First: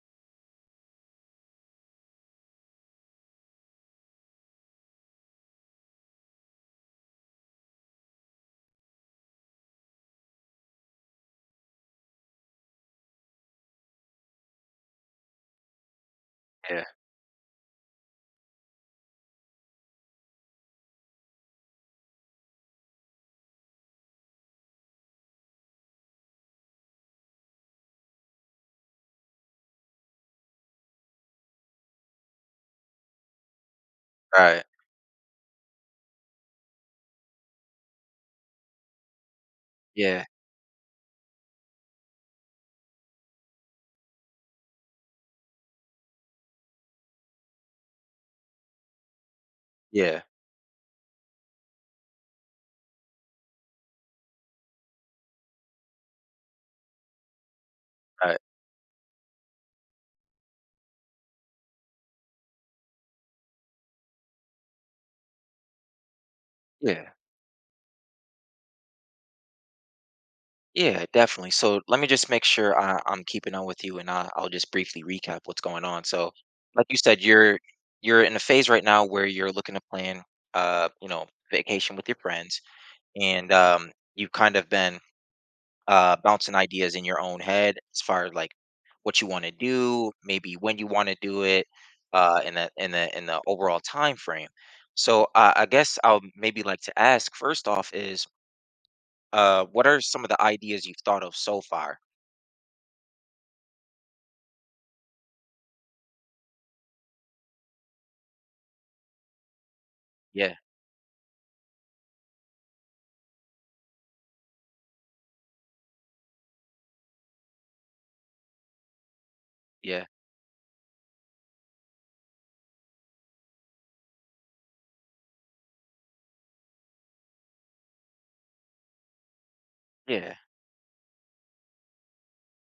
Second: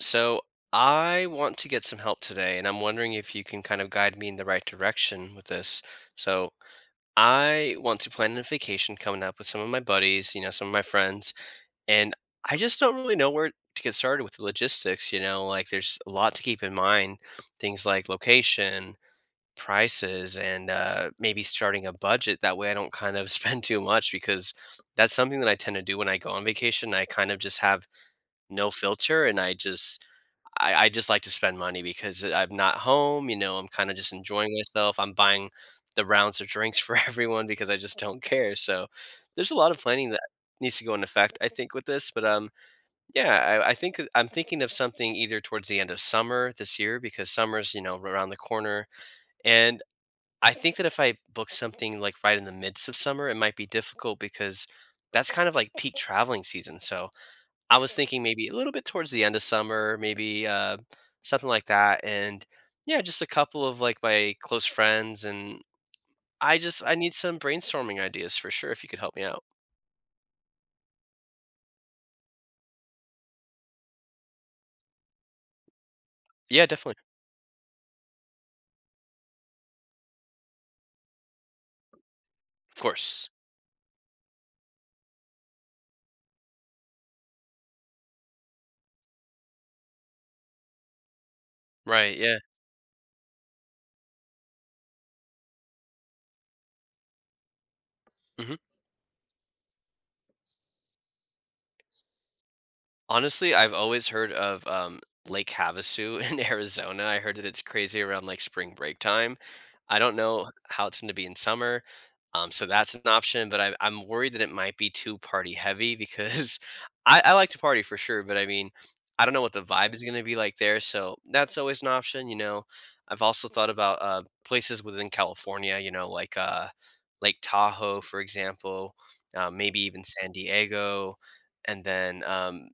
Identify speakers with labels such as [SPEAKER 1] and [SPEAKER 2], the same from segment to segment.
[SPEAKER 1] So I want to get some help today, and I'm wondering if you can kind of guide me in the right direction with this. So I want to plan a vacation coming up with some of my buddies, you know, some of my friends, and I just don't really know where to get started with the logistics, you know, like there's a lot to keep in
[SPEAKER 2] Yeah,
[SPEAKER 1] mind, things like location, prices, and maybe starting a budget. That way I don't kind of spend too much because that's something that I tend to do when I go on vacation. I kind of just have no filter and I just like to spend money because I'm not home, you know, I'm kinda just enjoying
[SPEAKER 2] right.
[SPEAKER 1] myself, I'm buying the rounds of drinks for everyone because I just don't care, so there's a lot of planning that
[SPEAKER 2] Yeah,
[SPEAKER 1] needs to go into effect, I think, with this, but, yeah, I think that I'm thinking of something either towards the end of summer this year because summer's, you know, around the corner, and
[SPEAKER 2] yeah,
[SPEAKER 1] I think that if I book something, like, right in the midst of summer, it might be difficult because that's kind of like peak traveling season, so I was thinking
[SPEAKER 2] right.
[SPEAKER 1] maybe a little bit towards the end of summer, maybe, something like that, and yeah, just a couple of, like, my close friends, and I
[SPEAKER 2] Yeah,
[SPEAKER 1] need some brainstorming ideas for sure if you could help me out.
[SPEAKER 2] yeah, definitely. So let me just make sure I'm keeping on with you, and I'll just briefly recap what's going on. So,
[SPEAKER 1] Yeah,
[SPEAKER 2] like you
[SPEAKER 1] definitely.
[SPEAKER 2] said, you're in a phase right now where you're looking to plan, you know, vacation with your friends,
[SPEAKER 1] Of course.
[SPEAKER 2] and you've kind of been bouncing ideas in your own head as far as like what you want to do, maybe when you want to do it,
[SPEAKER 1] Right, yeah.
[SPEAKER 2] in the in the overall time frame. So I guess I'll maybe like to ask first off is
[SPEAKER 1] Mhm.
[SPEAKER 2] What are some of the ideas you've thought of so far?
[SPEAKER 1] Honestly, I've always heard of, Lake Havasu in Arizona. I heard that it's crazy around, like, spring break time. I don't know
[SPEAKER 2] Yeah,
[SPEAKER 1] how it's gonna be in summer, so that's an option, but I'm worried that it might be too party heavy because I like to party for sure, but I mean, I don't know what the vibe is
[SPEAKER 2] yeah,
[SPEAKER 1] gonna be like there, so that's always an option, you know? I've also thought about, places within California, you know, like, Lake Tahoe, for example, maybe even San
[SPEAKER 2] yeah,
[SPEAKER 1] Diego, and then, um,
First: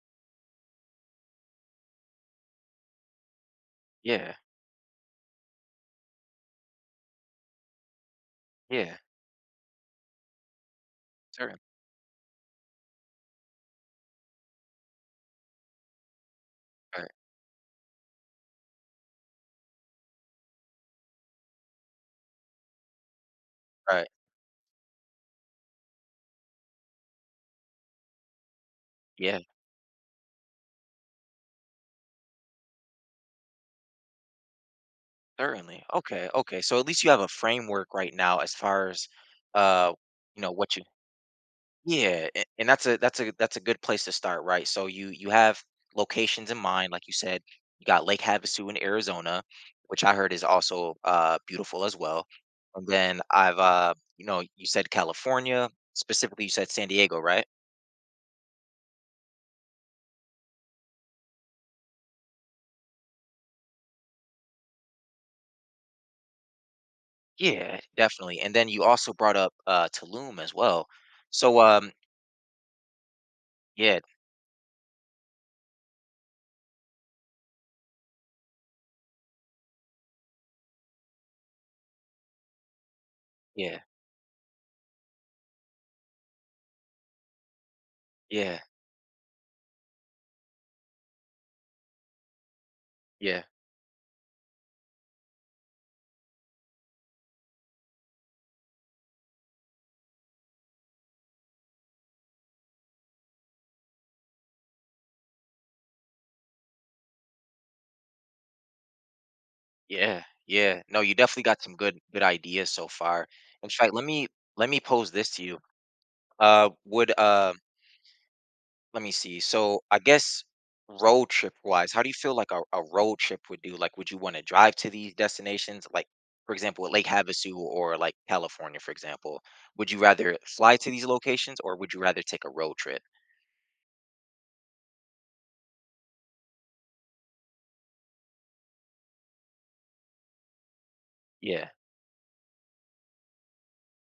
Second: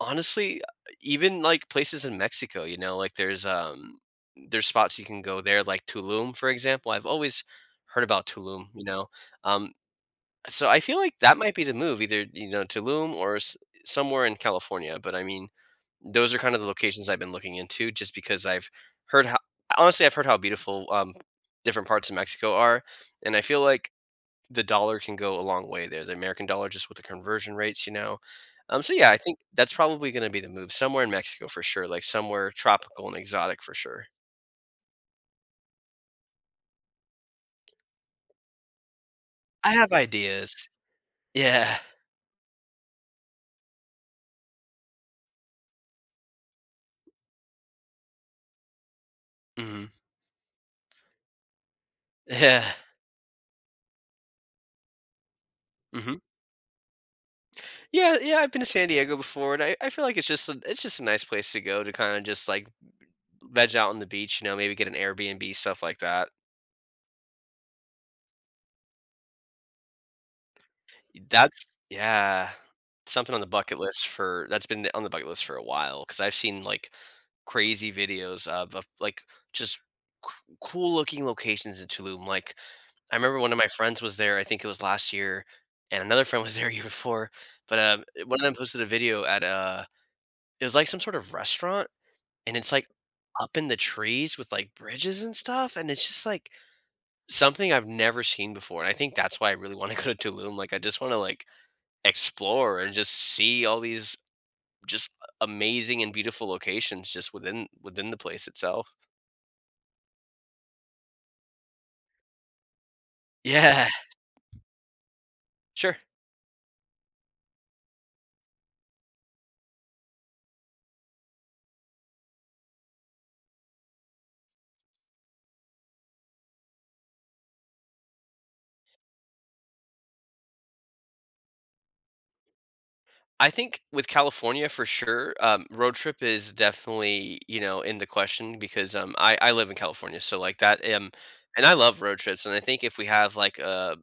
[SPEAKER 1] Honestly, even, like, places in Mexico, you know, like, there's, um
[SPEAKER 2] yeah,
[SPEAKER 1] there's spots you can go there, like Tulum, for example. I've always heard about Tulum, you
[SPEAKER 2] yeah.
[SPEAKER 1] know? Um, so I feel like that might
[SPEAKER 2] Certainly.
[SPEAKER 1] be the move, either, you know, Tulum or s somewhere in California, but, I mean, those are kind of the locations
[SPEAKER 2] Right,
[SPEAKER 1] I've been looking into just because I've heard how honestly, I've heard how beautiful, different parts of Mexico are, and I feel like
[SPEAKER 2] right.
[SPEAKER 1] the dollar can go a long way there. The American dollar, just with the conversion rates, you know. So yeah, I think
[SPEAKER 2] Yeah,
[SPEAKER 1] that's probably going to be the move somewhere in Mexico for sure, like somewhere tropical and exotic for sure.
[SPEAKER 2] certainly. Okay, okay. So at least you have a framework right now as far as
[SPEAKER 1] I have
[SPEAKER 2] uh, you know,
[SPEAKER 1] ideas.
[SPEAKER 2] what you
[SPEAKER 1] Yeah.
[SPEAKER 2] yeah, a- and that's a that's a good place to start, right? So you have locations in mind, like you said, you got Lake Havasu in Arizona,
[SPEAKER 1] Hmm.
[SPEAKER 2] which I heard is also beautiful as well.
[SPEAKER 1] Yeah.
[SPEAKER 2] And then I've you know, you said California,
[SPEAKER 1] Hmm.
[SPEAKER 2] specifically you said San Diego, right?
[SPEAKER 1] Yeah. Yeah. I've been to San Diego before, and I feel like it's just it's just a nice place to go to kind of just like veg out on the beach, you know, maybe get an Airbnb stuff like that.
[SPEAKER 2] Yeah, definitely. And then you also brought up Tulum as well. So
[SPEAKER 1] That's yeah. Something on the bucket
[SPEAKER 2] yeah,
[SPEAKER 1] list for that's been on the bucket list for a while. Because 'cause I've seen, like, crazy videos of like, just c cool looking locations in Tulum, like, I remember one of my
[SPEAKER 2] yeah,
[SPEAKER 1] friends was there, I think it was last year, and another friend was there a year before, but, one of them
[SPEAKER 2] yeah,
[SPEAKER 1] posted a video at, it was, like, some sort of restaurant, and it's, like,
[SPEAKER 2] yeah,
[SPEAKER 1] up in the trees with, like, bridges and stuff, and it's just, like, something I've never seen before, and I think that's why I really wanna go to Tulum, like, I just wanna, like, explore and just see all these just amazing and beautiful locations just within the place itself.
[SPEAKER 2] yeah, yeah. No, you definitely got some good good ideas so far. In
[SPEAKER 1] Yeah,
[SPEAKER 2] fact, let me pose this to you.
[SPEAKER 1] sure.
[SPEAKER 2] Would let me see. So I guess road trip wise, how do you feel like a road trip would do? Like would you want to drive to these destinations? Like for example, Lake Havasu or like California, for example. Would you rather fly to these locations or would you rather take a road trip?
[SPEAKER 1] I think with California for sure, road trip is definitely you know in the question because I live in California, so like that. And
[SPEAKER 2] Yeah.
[SPEAKER 1] I love road trips, and I think if we have like a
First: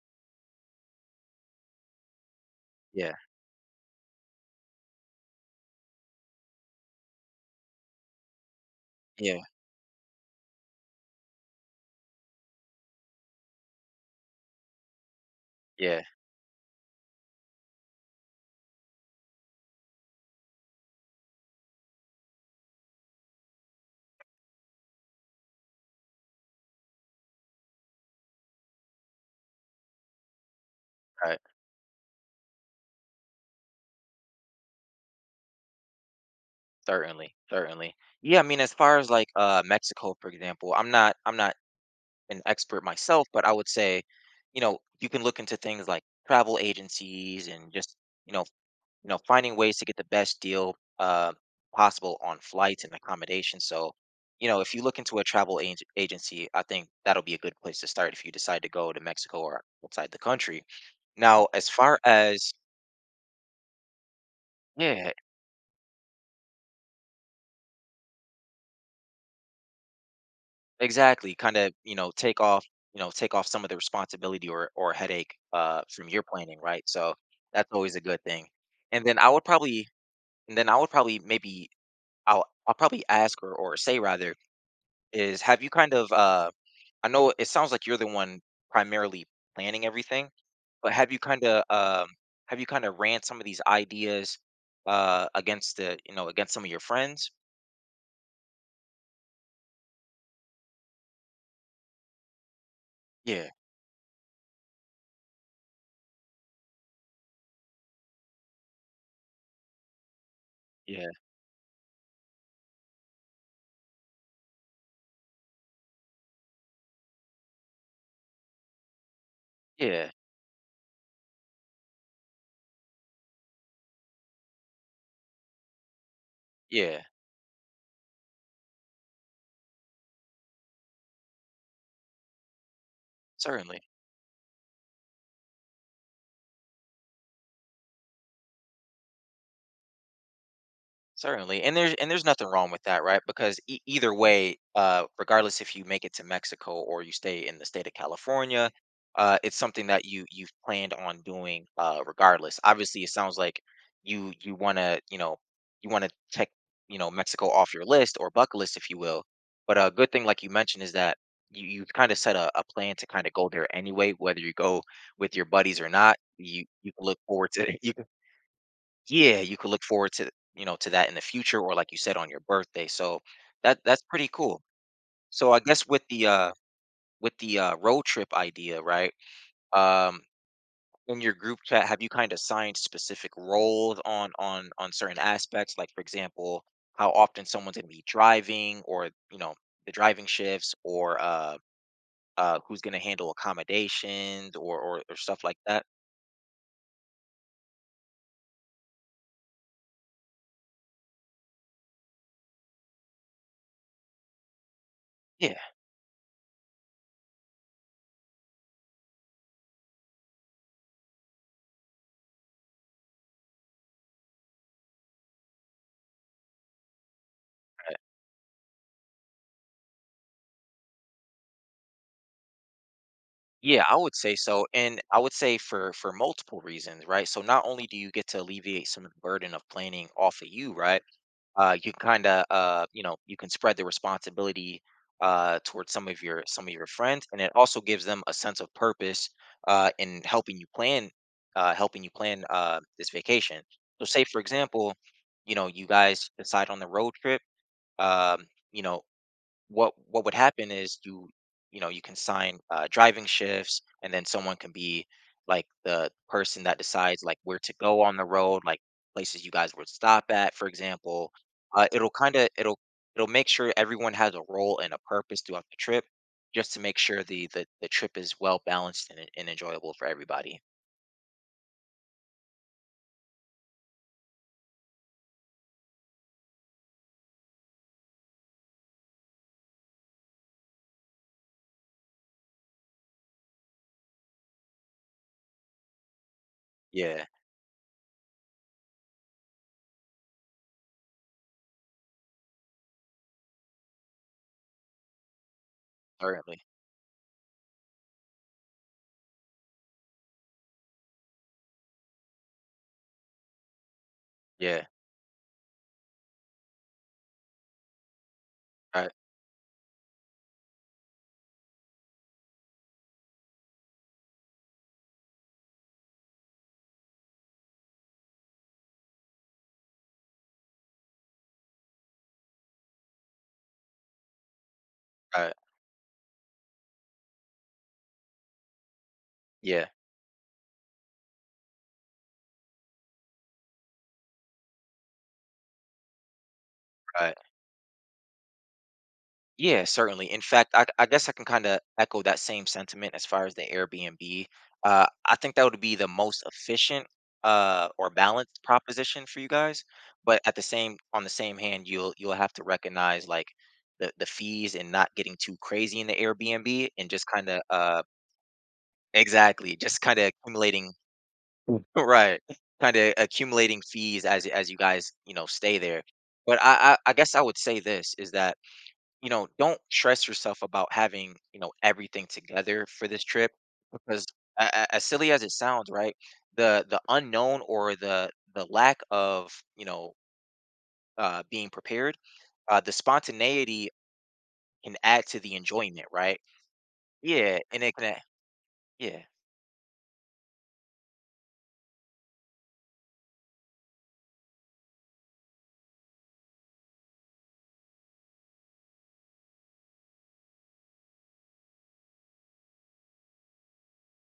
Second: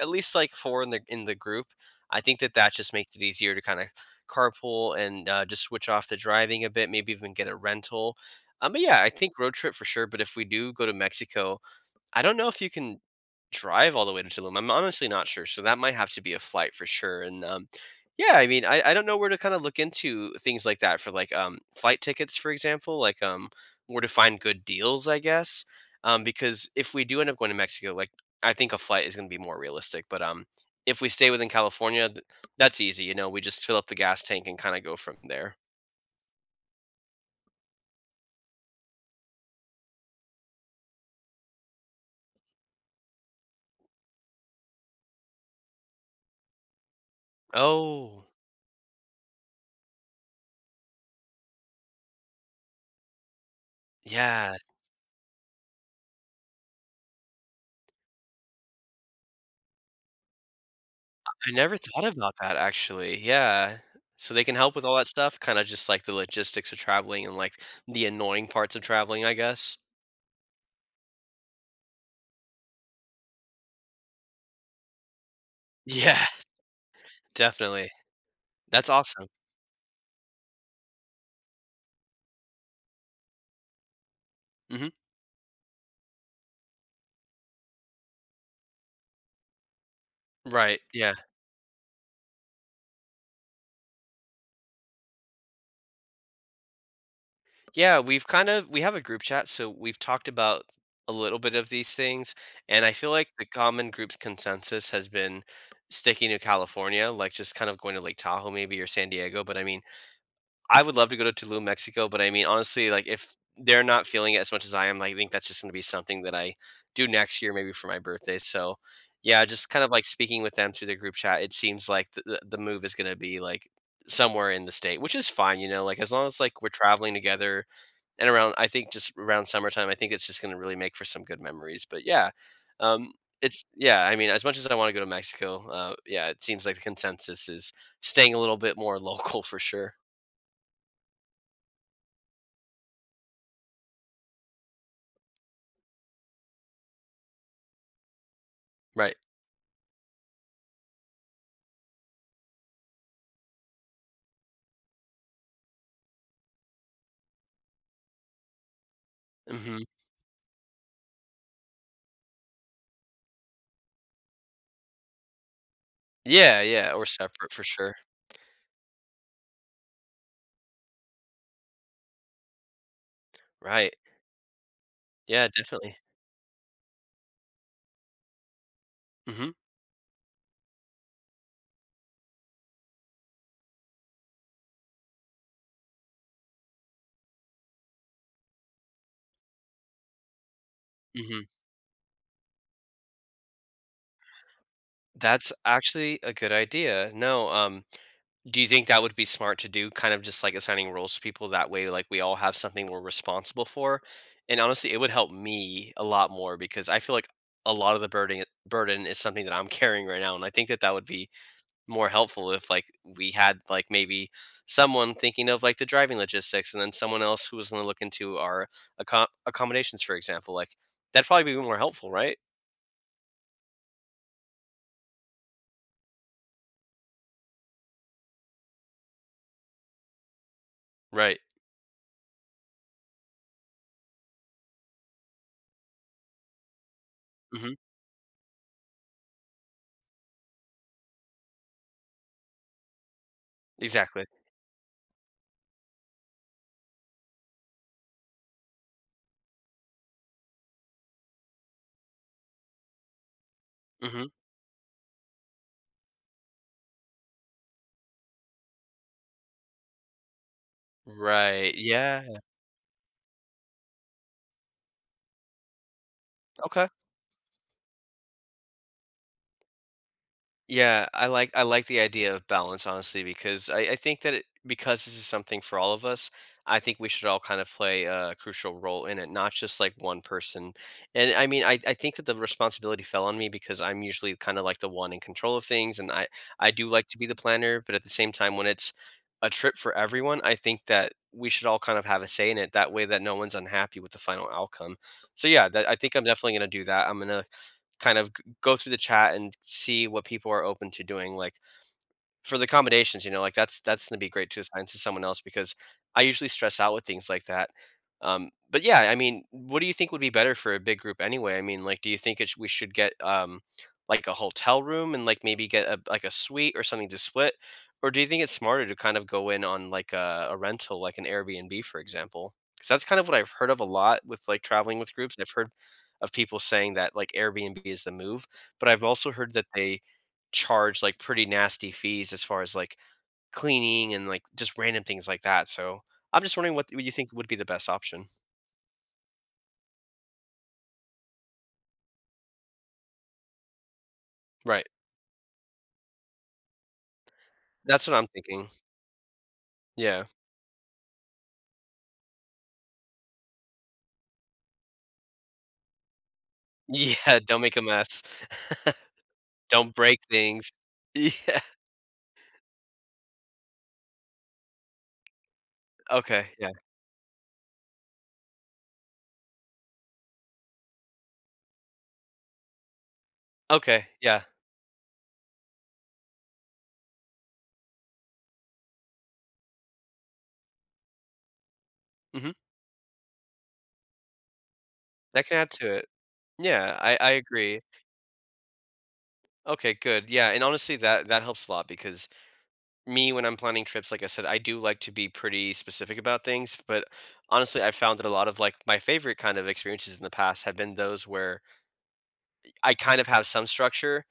[SPEAKER 1] at least like 4 in the group. I think that that just
[SPEAKER 2] Yeah.
[SPEAKER 1] makes it easier to kind of carpool and, just switch off the driving a bit, maybe even get a rental. But yeah, I think
[SPEAKER 2] Yeah,
[SPEAKER 1] road trip for sure, but if we do go to Mexico, I don't know if you can drive all the way to Tulum. I'm honestly not sure, so that might
[SPEAKER 2] yeah,
[SPEAKER 1] have to be a flight for sure. And yeah, I mean, I don't know where to kind of look into things like that for like flight tickets, for example, like where to find good deals, I guess. Because if we do end up going to Mexico, like I think a flight is going to be more realistic. But if we stay
[SPEAKER 2] right.
[SPEAKER 1] within California, that's easy. You know, we just fill up the gas tank and kind of go from there.
[SPEAKER 2] Certainly, certainly. Yeah, I mean, as far as like Mexico, for example, I'm not an expert myself, but I would say, you know, you can look into things like travel agencies and just,
[SPEAKER 1] Oh,
[SPEAKER 2] you know, finding ways to get the best deal possible on flights and accommodation. So, you
[SPEAKER 1] yeah.
[SPEAKER 2] know, if you look into a travel ag agency, I think that'll be a good place to start if you decide to go to Mexico or outside the country. Now,
[SPEAKER 1] I
[SPEAKER 2] as
[SPEAKER 1] never
[SPEAKER 2] far
[SPEAKER 1] thought about
[SPEAKER 2] as
[SPEAKER 1] that actually, yeah. So they can help with all that
[SPEAKER 2] yeah,
[SPEAKER 1] stuff, kinda just like the logistics of traveling and, like, the annoying parts of traveling, I guess.
[SPEAKER 2] exactly. Kind of, you know, take off some of the responsibility or headache from your
[SPEAKER 1] Yeah,
[SPEAKER 2] planning, right? So that's
[SPEAKER 1] definitely.
[SPEAKER 2] always a good thing.
[SPEAKER 1] That's
[SPEAKER 2] And then
[SPEAKER 1] awesome.
[SPEAKER 2] I would probably and then I would probably maybe I'll probably ask or say rather
[SPEAKER 1] Mhm.
[SPEAKER 2] is have you kind of I know it sounds like you're the one primarily planning everything,
[SPEAKER 1] Right,
[SPEAKER 2] but have
[SPEAKER 1] yeah.
[SPEAKER 2] you kind of have you kind of ran some of these ideas against the, you know, against some of your friends?
[SPEAKER 1] Yeah, we've kind of we have a group chat, so we've talked about a little bit of these things, and I feel like the
[SPEAKER 2] Yeah.
[SPEAKER 1] common group's consensus has been sticking to California, like, just kind of going to Lake Tahoe maybe or San Diego, but I mean, I would
[SPEAKER 2] Yeah.
[SPEAKER 1] love to go to Tulum, Mexico, but I mean, honestly, like if they're not feeling it as much as I am, like, I think that's just going to be something that I do next year, maybe for my birthday. So, yeah, just kind of like
[SPEAKER 2] Yeah.
[SPEAKER 1] speaking with them through the group chat, it seems like the move is going to be like somewhere in the state, which is fine, you know, like as long as like we're
[SPEAKER 2] Yeah.
[SPEAKER 1] traveling together and around, I think just around summertime, I think it's just going to really make for some good memories. But yeah, um, it's
[SPEAKER 2] Certainly.
[SPEAKER 1] yeah. I mean, as much as I want to go to Mexico, yeah, it seems like the consensus is staying a little bit more local for sure.
[SPEAKER 2] Certainly, and there's nothing wrong with that, right? Because e- either way, regardless if you make it to Mexico or you stay in the state of California,
[SPEAKER 1] Right.
[SPEAKER 2] it's something that you've planned on doing, regardless. Obviously, it sounds like you want to you want to check you know Mexico off your list or bucket list, if you will. But
[SPEAKER 1] Mhm.
[SPEAKER 2] a good thing, like you mentioned, is that you kind of set a plan to kind of go there anyway, whether you go with your buddies or not.
[SPEAKER 1] Yeah,
[SPEAKER 2] You
[SPEAKER 1] yeah,
[SPEAKER 2] you
[SPEAKER 1] or
[SPEAKER 2] can look
[SPEAKER 1] separate
[SPEAKER 2] forward
[SPEAKER 1] for
[SPEAKER 2] to you
[SPEAKER 1] sure.
[SPEAKER 2] yeah you could look forward to you know to that in the future or like you said on your birthday. So that
[SPEAKER 1] Right.
[SPEAKER 2] that's pretty cool.
[SPEAKER 1] Yeah,
[SPEAKER 2] So I guess
[SPEAKER 1] definitely.
[SPEAKER 2] with the road trip idea, right?
[SPEAKER 1] Mhm,
[SPEAKER 2] Um, in your group chat, have you kind of assigned specific roles on certain aspects, like for example, how often someone's going to be driving, or you know, the driving shifts, or
[SPEAKER 1] mhm.
[SPEAKER 2] who's going to handle accommodations, or, stuff
[SPEAKER 1] That's
[SPEAKER 2] like that?
[SPEAKER 1] actually a good idea. No, do you think that would be smart to do, kind of just, like, assigning roles to people that way, like, we all have something we're responsible for? And honestly, it would help
[SPEAKER 2] Yeah.
[SPEAKER 1] me a lot more because I feel like a lot of the burden is something that I'm carrying right now, and I think that that would be more helpful if like we had like maybe someone thinking of like the driving logistics and then someone else who was going to look into our accommodations, for example, like that'd probably be more helpful, right?
[SPEAKER 2] Yeah, I would say so. And I would say for multiple reasons, right? So not only do you get to alleviate some of the burden of planning off of you, right?
[SPEAKER 1] Right.
[SPEAKER 2] Uh, you kind of you know, you can spread the responsibility towards some of your friends, and it
[SPEAKER 1] Hmm.
[SPEAKER 2] also gives them a sense of purpose in helping you plan this vacation. So say
[SPEAKER 1] Exactly.
[SPEAKER 2] for example, you know, you guys decide on the road trip, um, you know, what would happen is you can sign uh driving shifts, and
[SPEAKER 1] Hmm.
[SPEAKER 2] then someone can be like the person that decides like where to go on the road, like places you guys would stop at, for example.
[SPEAKER 1] Right,
[SPEAKER 2] Uh, it'll
[SPEAKER 1] yeah.
[SPEAKER 2] kind of it'll make sure everyone has a role and a purpose throughout the trip, just to
[SPEAKER 1] Okay.
[SPEAKER 2] make sure the trip is well balanced and enjoyable for everybody.
[SPEAKER 1] Yeah, I like the idea of balance honestly because I think that it, because this is something for all of us, I think we should all kind of play a crucial role in it, not just like one person. And I mean, I think that the responsibility fell on me because I'm usually kind of like the one in control of things, and I do like to be
[SPEAKER 2] Yeah,
[SPEAKER 1] the planner, but at the same time, when it's a trip for everyone, I think that we should all kind of have a say in it. That way, that no one's unhappy with the final outcome. So yeah, that, I think I'm definitely
[SPEAKER 2] certainly.
[SPEAKER 1] gonna do that. I'm gonna kind of go through the chat and see what people are open to doing. Like, for the accommodations, you know, like, that's gonna be great to
[SPEAKER 2] Yeah,
[SPEAKER 1] assign to someone else because I usually stress out with things like that. But yeah,
[SPEAKER 2] right,
[SPEAKER 1] I mean, what do you think would be better for a big group anyway? I mean, like, do you think it sh we should get, like, a hotel room and, like, maybe get a a suite or something to split? Or do you think it's smarter to kind of go in on, like, a rental, like an Airbnb, for example? Because that's kind of what I've heard of a lot with, like, traveling with groups. I've
[SPEAKER 2] right.
[SPEAKER 1] heard of people saying that, like, Airbnb is the move, but I've also heard that
[SPEAKER 2] Yeah,
[SPEAKER 1] they charge like pretty nasty fees as far as like cleaning and like just random things like that. So I'm just wondering what you think
[SPEAKER 2] right.
[SPEAKER 1] would be the best option.
[SPEAKER 2] Yeah, certainly. In fact, I guess I can kind of echo that same sentiment as far as the Airbnb.
[SPEAKER 1] Right.
[SPEAKER 2] I think that would be the most efficient
[SPEAKER 1] That's
[SPEAKER 2] or
[SPEAKER 1] what I'm
[SPEAKER 2] balanced
[SPEAKER 1] thinking.
[SPEAKER 2] proposition for you guys.
[SPEAKER 1] Yeah.
[SPEAKER 2] But at the same on the same hand, you'll have to recognize like the fees, and not getting too crazy in the Airbnb, and just
[SPEAKER 1] Yeah.
[SPEAKER 2] kind
[SPEAKER 1] Don't
[SPEAKER 2] of
[SPEAKER 1] make a mess.
[SPEAKER 2] exactly,
[SPEAKER 1] Don't
[SPEAKER 2] just kind
[SPEAKER 1] break
[SPEAKER 2] of
[SPEAKER 1] things.
[SPEAKER 2] accumulating
[SPEAKER 1] Yeah.
[SPEAKER 2] right, kind of accumulating fees as you guys you know stay there.
[SPEAKER 1] Okay.
[SPEAKER 2] But
[SPEAKER 1] Yeah.
[SPEAKER 2] I guess I would say this is that you know, don't stress yourself about having, you know, everything together for this trip
[SPEAKER 1] Okay.
[SPEAKER 2] because
[SPEAKER 1] Yeah.
[SPEAKER 2] as silly as it sounds, right? The unknown or the lack of, you know, being prepared,
[SPEAKER 1] Hmm.
[SPEAKER 2] the spontaneity can add to
[SPEAKER 1] That
[SPEAKER 2] the
[SPEAKER 1] can add to
[SPEAKER 2] enjoyment,
[SPEAKER 1] it.
[SPEAKER 2] right?
[SPEAKER 1] Yeah. I
[SPEAKER 2] Yeah,
[SPEAKER 1] agree.
[SPEAKER 2] and it can yeah.
[SPEAKER 1] Okay. Good. Yeah. And honestly, that helps a lot because me when I'm planning trips, like I said, I do like to be pretty specific about things, but honestly, I found that a lot of like my favorite kind of experiences in the past have been those where I kind of have some structure,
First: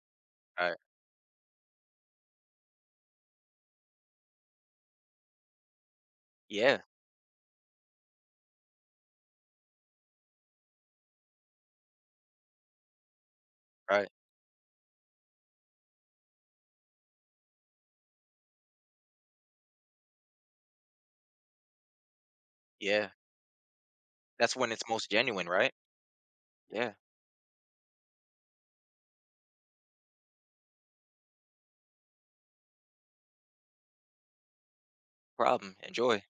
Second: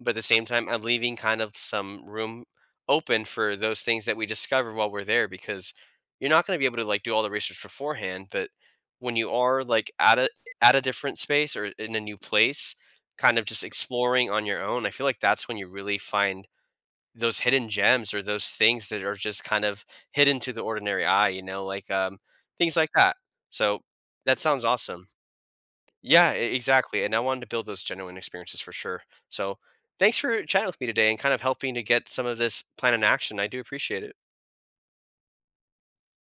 [SPEAKER 1] but at the same time,
[SPEAKER 2] Right.
[SPEAKER 1] I'm leaving kind of some room open for those things that we discover while we're there because you're not going to be able
[SPEAKER 2] Yeah,
[SPEAKER 1] to like do all the research beforehand, but when you are like at a different space or in a new place, kind of just
[SPEAKER 2] right.
[SPEAKER 1] exploring on your own, I feel like that's when you really find those hidden gems or those things that are just kind of hidden to the ordinary eye, you know, like things like
[SPEAKER 2] Yeah.
[SPEAKER 1] that. So that
[SPEAKER 2] That's
[SPEAKER 1] sounds
[SPEAKER 2] when it's
[SPEAKER 1] awesome.
[SPEAKER 2] most genuine, right?
[SPEAKER 1] Yeah,
[SPEAKER 2] Yeah.
[SPEAKER 1] exactly. And I wanted to build those genuine experiences for sure. So thanks for chatting with me today and kind of helping to get some of this plan in action. I do appreciate it.
[SPEAKER 2] Problem. Enjoy.